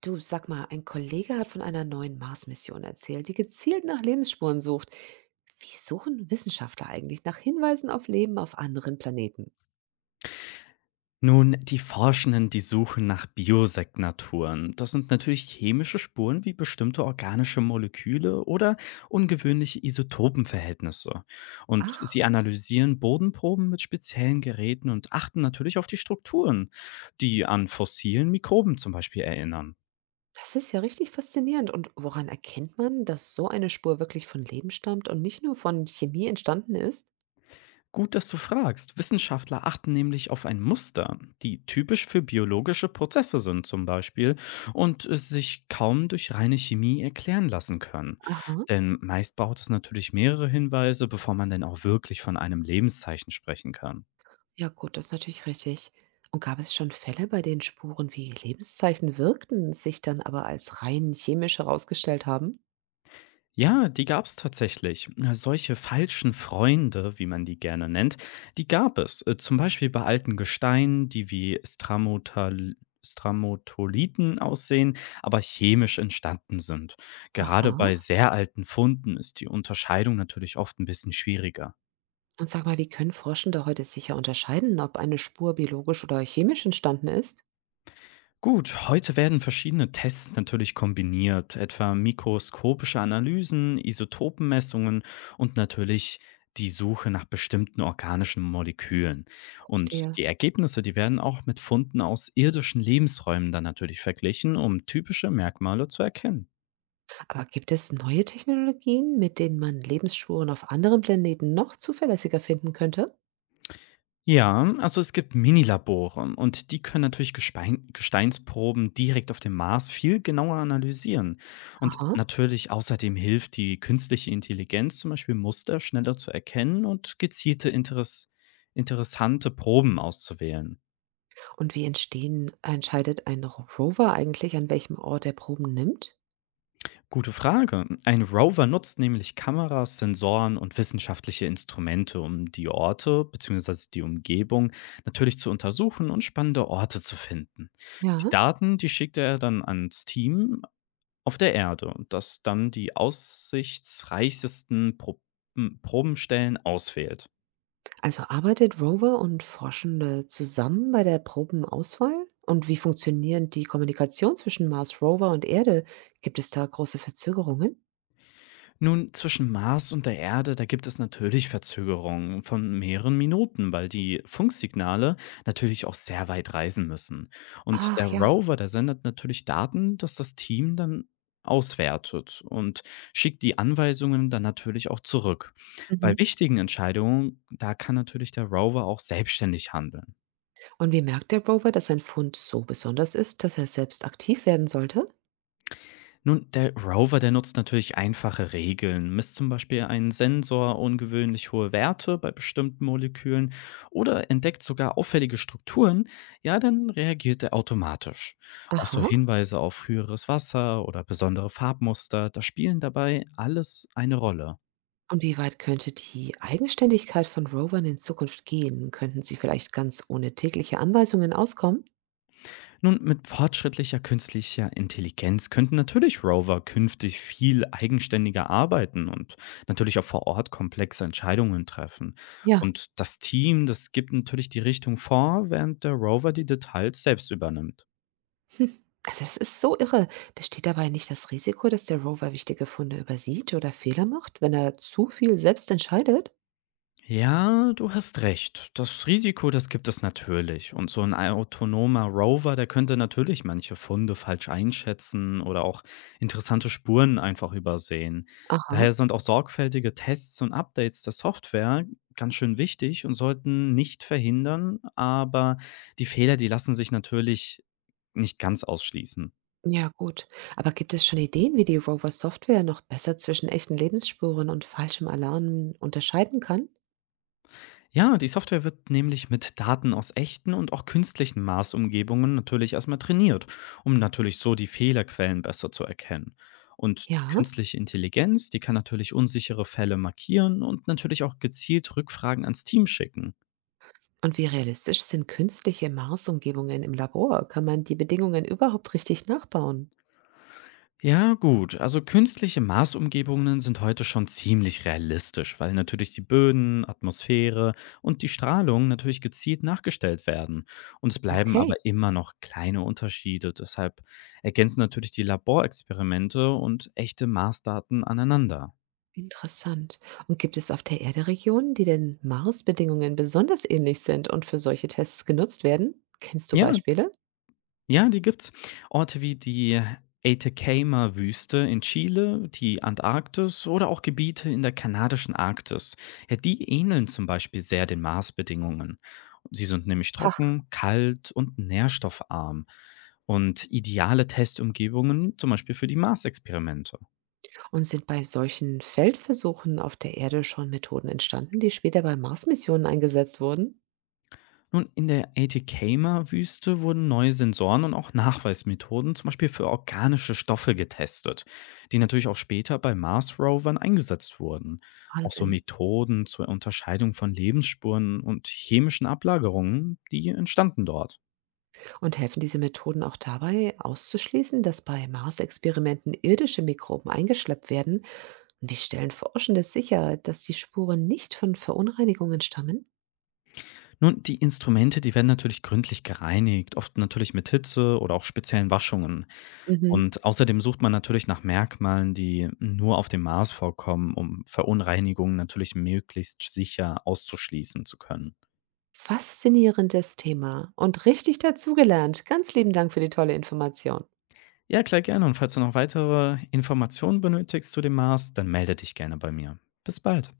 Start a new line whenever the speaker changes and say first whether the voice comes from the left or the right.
right: Du, sag mal, ein Kollege hat von einer neuen Mars-Mission erzählt, die gezielt nach Lebensspuren sucht. Wie suchen Wissenschaftler eigentlich nach Hinweisen auf Leben auf anderen Planeten?
left: Nun, die Forschenden, die suchen nach Biosignaturen. Das sind natürlich chemische Spuren wie bestimmte organische Moleküle oder ungewöhnliche Isotopenverhältnisse. Und
right: Ach,
left: sie analysieren Bodenproben mit speziellen Geräten und achten natürlich auf die Strukturen, die an fossilen Mikroben zum Beispiel erinnern.
right: das ist ja richtig faszinierend. Und woran erkennt man, dass so eine Spur wirklich von Leben stammt und nicht nur von Chemie entstanden ist?
left: Gut, dass du fragst. Wissenschaftler achten nämlich auf ein Muster, die typisch für biologische Prozesse sind zum Beispiel und es sich kaum durch reine Chemie erklären lassen können.
right: Aha,
left: Denn meist braucht es natürlich mehrere Hinweise, bevor man denn auch wirklich von einem Lebenszeichen sprechen kann.
right: ja gut, das ist natürlich richtig. Und gab es schon Fälle, bei denen Spuren wie Lebenszeichen wirkten, sich dann aber als rein chemisch herausgestellt haben?
left: Ja, die gab es tatsächlich. Na, solche falschen Freunde, wie man die gerne nennt, die gab es. Zum Beispiel bei alten Gesteinen, die wie Stramotal Stramotolithen aussehen, aber chemisch entstanden sind.
right: Aha.
left: Gerade bei sehr alten Funden ist die Unterscheidung natürlich oft ein bisschen schwieriger.
right: Und sag mal, wie können Forschende heute sicher unterscheiden, ob eine Spur biologisch oder chemisch entstanden ist?
left: Gut, heute werden verschiedene Tests natürlich kombiniert, etwa mikroskopische Analysen, Isotopenmessungen und natürlich die Suche nach bestimmten organischen Molekülen. Und
right: Verstehe.
left: die Ergebnisse, die werden auch mit Funden aus irdischen Lebensräumen dann natürlich verglichen, um typische Merkmale zu erkennen.
right: Aber gibt es neue Technologien, mit denen man Lebensspuren auf anderen Planeten noch zuverlässiger finden könnte?
left: Ja, also es gibt Minilabore und die können natürlich Gespein Gesteinsproben direkt auf dem Mars viel genauer analysieren. Und
right: Aha.
left: natürlich außerdem hilft die künstliche Intelligenz zum Beispiel Muster schneller zu erkennen und gezielte interessante Proben auszuwählen.
right: Und wie entscheidet ein Rover eigentlich, an welchem Ort er Proben nimmt?
left: Gute Frage. Ein Rover nutzt nämlich Kameras, Sensoren und wissenschaftliche Instrumente, um die Orte bzw. die Umgebung natürlich zu untersuchen und spannende Orte zu finden.
right: Ja.
left: Die Daten, die schickt er dann ans Team auf der Erde, das dann die aussichtsreichsten Probenstellen auswählt.
right: Also arbeitet Rover und Forschende zusammen bei der Probenauswahl? Und wie funktionieren die Kommunikation zwischen Mars Rover und Erde? Gibt es da große Verzögerungen?
left: Nun, zwischen Mars und der Erde, da gibt es natürlich Verzögerungen von mehreren Minuten, weil die Funksignale natürlich auch sehr weit reisen müssen. Und
right: Ach
left: der
right: ja.
left: Rover, der sendet natürlich Daten, dass das Team dann auswertet und schickt die Anweisungen dann natürlich auch zurück. Bei
right: Mhm.
left: wichtigen Entscheidungen, da kann natürlich der Rover auch selbstständig handeln.
right: Und wie merkt der Rover, dass sein Fund so besonders ist, dass er selbst aktiv werden sollte?
left: Nun, der Rover, der nutzt natürlich einfache Regeln, misst zum Beispiel einen Sensor ungewöhnlich hohe Werte bei bestimmten Molekülen oder entdeckt sogar auffällige Strukturen, ja, dann reagiert er automatisch. Auch so
right: Aha.
left: Hinweise auf höheres Wasser oder besondere Farbmuster, das spielen dabei alles eine Rolle.
right: Und wie weit könnte die Eigenständigkeit von Rovern in Zukunft gehen? Könnten sie vielleicht ganz ohne tägliche Anweisungen auskommen?
left: Nun, mit fortschrittlicher künstlicher Intelligenz könnten natürlich Rover künftig viel eigenständiger arbeiten und natürlich auch vor Ort komplexe Entscheidungen treffen.
right: Ja.
left: Und das Team, das gibt natürlich die Richtung vor, während der Rover die Details selbst übernimmt.
right: Hm. Also das ist so irre. Besteht dabei nicht das Risiko, dass der Rover wichtige Funde übersieht oder Fehler macht, wenn er zu viel selbst entscheidet?
left: Ja, du hast recht. Das Risiko, das gibt es natürlich. Und so ein autonomer Rover, der könnte natürlich manche Funde falsch einschätzen oder auch interessante Spuren einfach übersehen.
right: Aha.
left: Daher sind auch sorgfältige Tests und Updates der Software ganz schön wichtig und sollten nicht verhindern, aber die Fehler, die lassen sich natürlich nicht ganz ausschließen.
right: Ja, gut. Aber gibt es schon Ideen, wie die Rover-Software noch besser zwischen echten Lebensspuren und falschem Alarm unterscheiden kann?
left: Ja, die Software wird nämlich mit Daten aus echten und auch künstlichen Maßumgebungen natürlich erstmal trainiert, um natürlich so die Fehlerquellen besser zu erkennen. Und die
right: Ja.
left: künstliche Intelligenz, die kann natürlich unsichere Fälle markieren und natürlich auch gezielt Rückfragen ans Team schicken.
right: Und wie realistisch sind künstliche Marsumgebungen im Labor? Kann man die Bedingungen überhaupt richtig nachbauen?
left: Ja, gut. Also künstliche Marsumgebungen sind heute schon ziemlich realistisch, weil natürlich die Böden, Atmosphäre und die Strahlung natürlich gezielt nachgestellt werden. Und es bleiben aber
right: Okay,
left: immer noch kleine Unterschiede. Deshalb ergänzen natürlich die Laborexperimente und echte Marsdaten aneinander.
right: interessant. Und gibt es auf der Erde Regionen, die den Mars-Bedingungen besonders ähnlich sind und für solche Tests genutzt werden? Kennst du
left: Ja,
right: Beispiele?
left: Ja, die gibt's. Orte wie die Atacama-Wüste in Chile, die Antarktis oder auch Gebiete in der kanadischen Arktis. Ja, die ähneln zum Beispiel sehr den Marsbedingungen. Sie sind nämlich
right: Ach,
left: trocken, kalt und nährstoffarm und ideale Testumgebungen, zum Beispiel für die Mars-Experimente.
right: und sind bei solchen Feldversuchen auf der Erde schon Methoden entstanden, die später bei Mars-Missionen eingesetzt wurden?
left: Nun, in der Atacama-Wüste wurden neue Sensoren und auch Nachweismethoden, zum Beispiel für organische Stoffe, getestet, die natürlich auch später bei Mars-Rovern eingesetzt wurden. Auch so
right: Wahnsinn.
left: Methoden zur Unterscheidung von Lebensspuren und chemischen Ablagerungen, die entstanden dort.
right: Und helfen diese Methoden auch dabei, auszuschließen, dass bei Mars-Experimenten irdische Mikroben eingeschleppt werden? Wie stellen Forschende sicher, dass die Spuren nicht von Verunreinigungen stammen?
left: Nun, die Instrumente, die werden natürlich gründlich gereinigt, oft natürlich mit Hitze oder auch speziellen Waschungen.
right: Mhm.
left: Und außerdem sucht man natürlich nach Merkmalen, die nur auf dem Mars vorkommen, um Verunreinigungen natürlich möglichst sicher auszuschließen zu können.
right: Faszinierendes Thema und richtig dazugelernt. Ganz lieben Dank für die tolle Information.
left: Ja, klar, gerne. Und falls du noch weitere Informationen benötigst zu dem Mars, dann melde dich gerne bei mir. Bis bald.